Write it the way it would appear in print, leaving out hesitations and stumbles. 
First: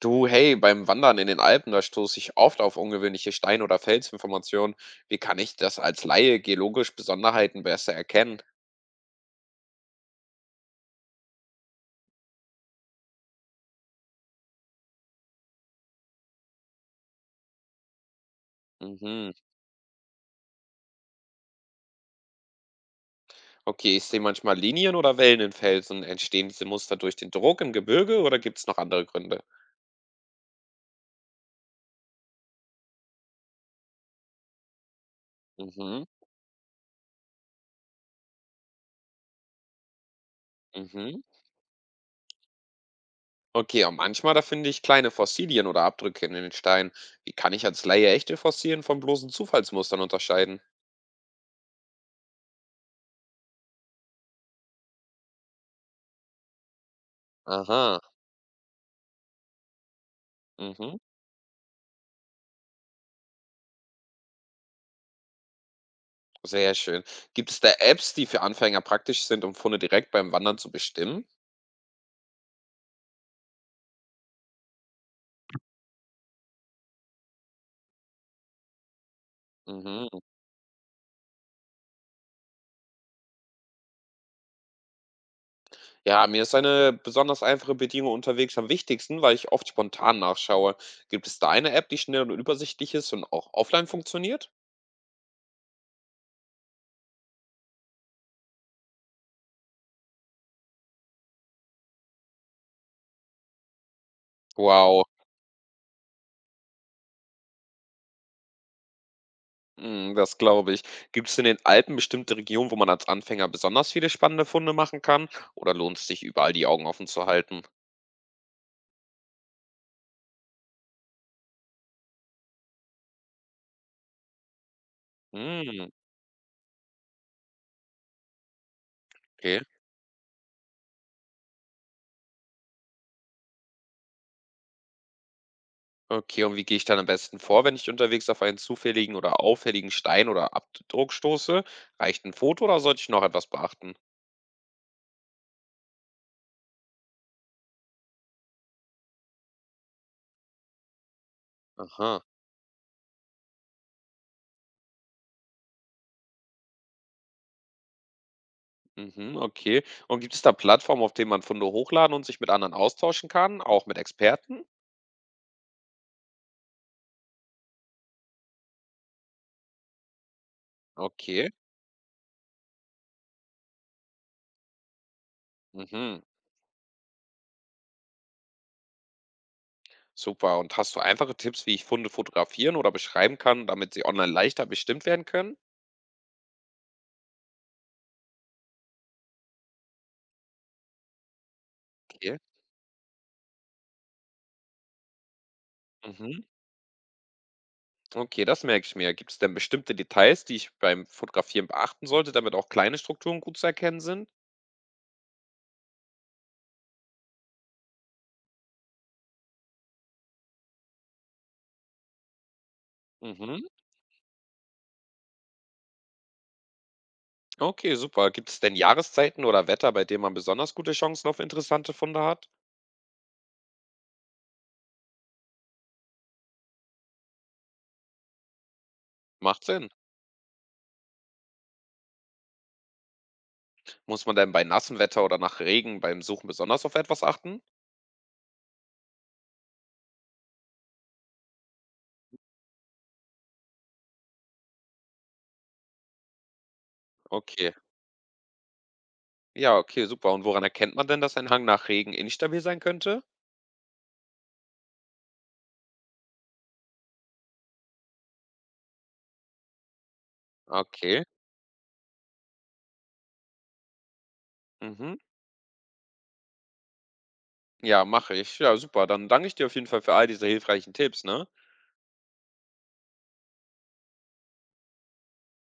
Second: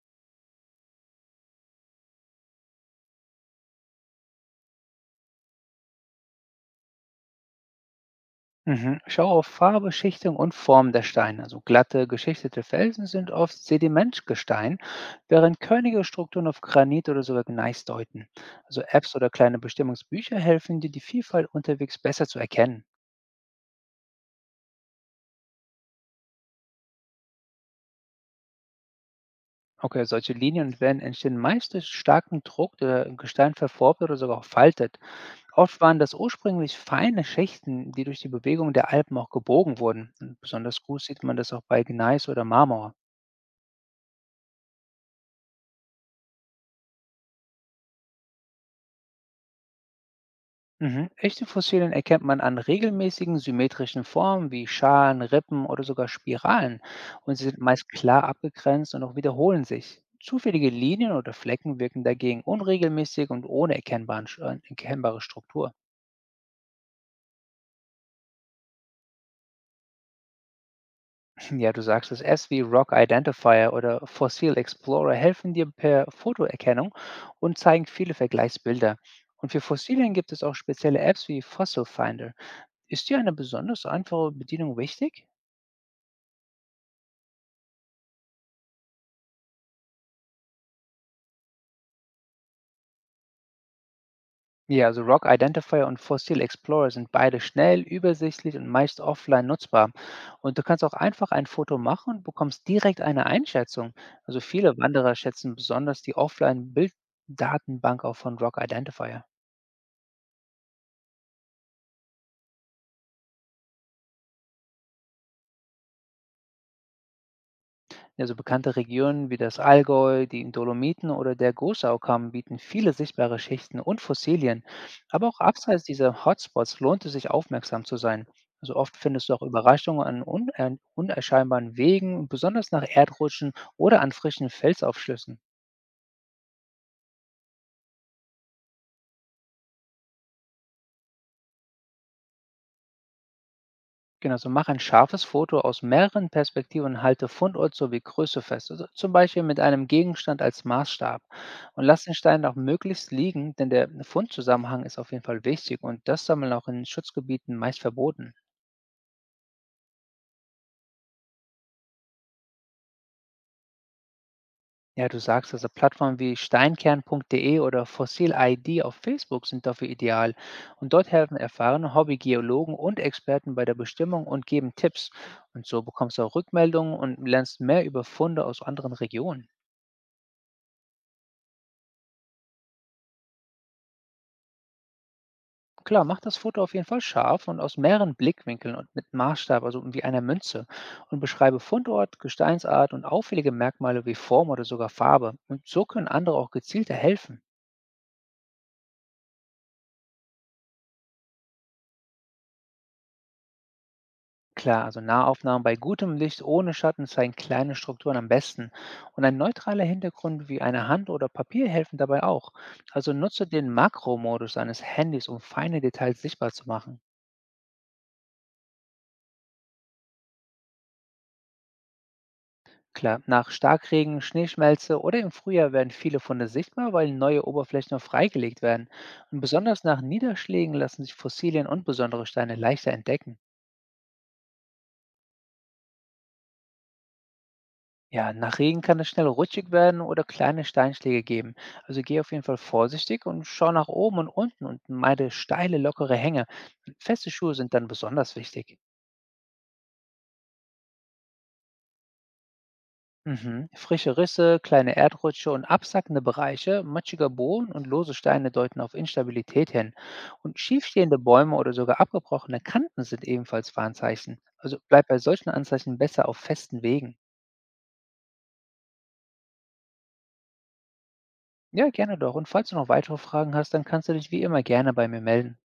Du, hey, beim Wandern in den Alpen, da stoße ich oft auf ungewöhnliche Stein- oder Felsinformationen. Wie kann ich das als Laie geologisch Besonderheiten besser erkennen? Mhm. Schau auf Farbe, Schichtung und Form der Steine. Also glatte, geschichtete Felsen sind oft Sedimentgestein, während körnige Strukturen auf Granit oder sogar Gneis deuten. Also Apps oder Mhm. kleine Bestimmungsbücher helfen dir, die Vielfalt unterwegs besser zu erkennen. Okay, ich sehe manchmal Linien oder Wellen in Felsen. Entstehen diese Muster durch den Druck im Gebirge oder gibt es noch andere Gründe? Okay, solche Linien und Wellen entstehen meist durch starken Druck, der im Gestein verformt oder sogar auch faltet. Oft waren Mhm. das ursprünglich feine Schichten, die durch die Bewegung der Alpen auch gebogen wurden. Und besonders gut Mhm. sieht man das auch bei Gneis oder Marmor. Okay, und manchmal, da finde ich kleine Fossilien oder Abdrücke in den Steinen. Wie kann ich als Laie echte Fossilien von bloßen Zufallsmustern unterscheiden? Mhm. Echte Fossilien erkennt man an regelmäßigen symmetrischen Formen wie Schalen, Rippen oder sogar Spiralen und sie sind meist Aha. klar abgegrenzt und auch wiederholen sich. Zufällige Mhm. Linien oder Flecken wirken dagegen unregelmäßig und ohne erkennbare Struktur. Sehr schön. Gibt es da Apps, die für Anfänger praktisch sind, um Funde direkt beim Wandern zu bestimmen? Ja, du sagst es, Apps wie Rock Identifier oder Fossil Explorer helfen dir per Fotoerkennung und zeigen viele Vergleichsbilder. Und für Fossilien Mhm. gibt es auch spezielle Apps wie Fossil Finder. Ist dir eine besonders einfache Bedienung wichtig? Ja, mir ist eine besonders einfache Bedienung unterwegs am wichtigsten, weil ich oft spontan nachschaue. Gibt es da eine App, die schnell und übersichtlich ist und auch offline funktioniert? Ja, also Rock Identifier und Fossil Explorer sind beide schnell, übersichtlich und meist offline nutzbar. Und du kannst auch einfach ein Foto machen und bekommst direkt eine Einschätzung. Also viele Wow, Wanderer schätzen besonders die Offline-Bilddatenbank auch von Rock Identifier. mm, das glaube ich. Gibt es in den Alpen bestimmte Regionen, wo man als Anfänger besonders viele spannende Funde machen kann? Oder lohnt es sich überall die Augen offen zu halten? Ja, so bekannte Regionen wie das Allgäu, die Dolomiten oder der Großaukamm bieten viele sichtbare Schichten und Fossilien. Aber auch abseits Mm, dieser Hotspots lohnt es sich, aufmerksam zu sein. Also oft findest du auch okay. Überraschungen an unerscheinbaren Wegen, besonders nach Erdrutschen oder an frischen Felsaufschlüssen. Okay, und wie gehe ich dann am besten vor, wenn ich unterwegs auf einen zufälligen oder auffälligen Stein oder Abdruck stoße? Reicht ein Foto oder sollte ich noch etwas beachten? Genau, so mach ein scharfes Foto aus mehreren Perspektiven und halte Fundort sowie Größe fest, also zum Beispiel mit einem Gegenstand als Maßstab. Und lass den Aha, Stein auch möglichst liegen, denn der Fundzusammenhang ist auf jeden Fall wichtig und das Sammeln auch in Schutzgebieten meist verboten. mhm, okay. Und gibt es da Plattformen, auf denen man Funde hochladen und sich mit anderen austauschen kann, auch mit Experten? Ja, du sagst also, Plattformen wie steinkern.de oder Fossil-ID auf Facebook sind dafür ideal. Und dort helfen Okay, erfahrene Hobbygeologen und Experten bei der Bestimmung und geben Tipps. Und so bekommst mhm, du auch Rückmeldungen und lernst mehr über Funde aus anderen Regionen. super. Und hast du einfache Tipps, wie ich Funde fotografieren oder beschreiben kann, damit sie online leichter bestimmt werden können? Klar, macht das Foto auf jeden Fall scharf und aus mehreren Blickwinkeln und mit Maßstab, also wie einer Münze. Und beschreibe Fundort, Okay, Gesteinsart und auffällige Merkmale wie Form oder sogar Farbe. Und so können andere mhm, auch gezielter helfen. okay, das merke ich mir. Gibt es denn bestimmte Details, die ich beim Fotografieren beachten sollte, damit auch kleine Strukturen gut zu erkennen sind? Klar, also Nahaufnahmen bei gutem Licht ohne Schatten zeigen kleine Strukturen am besten. Und ein neutraler Hintergrund wie eine Hand oder Papier helfen dabei auch. Also nutze Mhm. den Makromodus deines Handys, um feine Details sichtbar zu machen. Okay, super. Gibt es denn Jahreszeiten oder Wetter, bei denen man besonders gute Chancen auf interessante Funde hat? Klar, nach Starkregen, Schneeschmelze oder im Frühjahr werden viele Funde sichtbar, weil neue Oberflächen auch freigelegt werden. Und Macht besonders Sinn. nach Niederschlägen lassen sich Fossilien und besondere Steine leichter entdecken. Muss man denn bei nassem Wetter oder nach Regen beim Suchen besonders auf etwas achten? Ja, nach Regen kann es schnell rutschig werden oder kleine Steinschläge geben. Also geh auf jeden Fall vorsichtig und schau nach oben und unten und meide steile, lockere Hänge. Feste Schuhe Okay. sind dann besonders wichtig. Ja, okay, super. Und woran erkennt man denn, dass ein Hang nach Regen instabil sein könnte? Mhm. Frische Risse, kleine Erdrutsche und absackende Bereiche, matschiger Boden und lose Steine deuten auf Instabilität hin. Und schiefstehende Okay. Bäume oder sogar abgebrochene Kanten sind ebenfalls Warnzeichen. Also bleib Mhm. bei solchen Anzeichen besser auf festen Wegen. Ja, mache ich. Ja, super. Dann danke ich dir auf jeden Fall für all diese hilfreichen Tipps, ne? Ja, gerne doch. Und falls du noch weitere Fragen hast, dann kannst du dich wie immer gerne bei mir melden.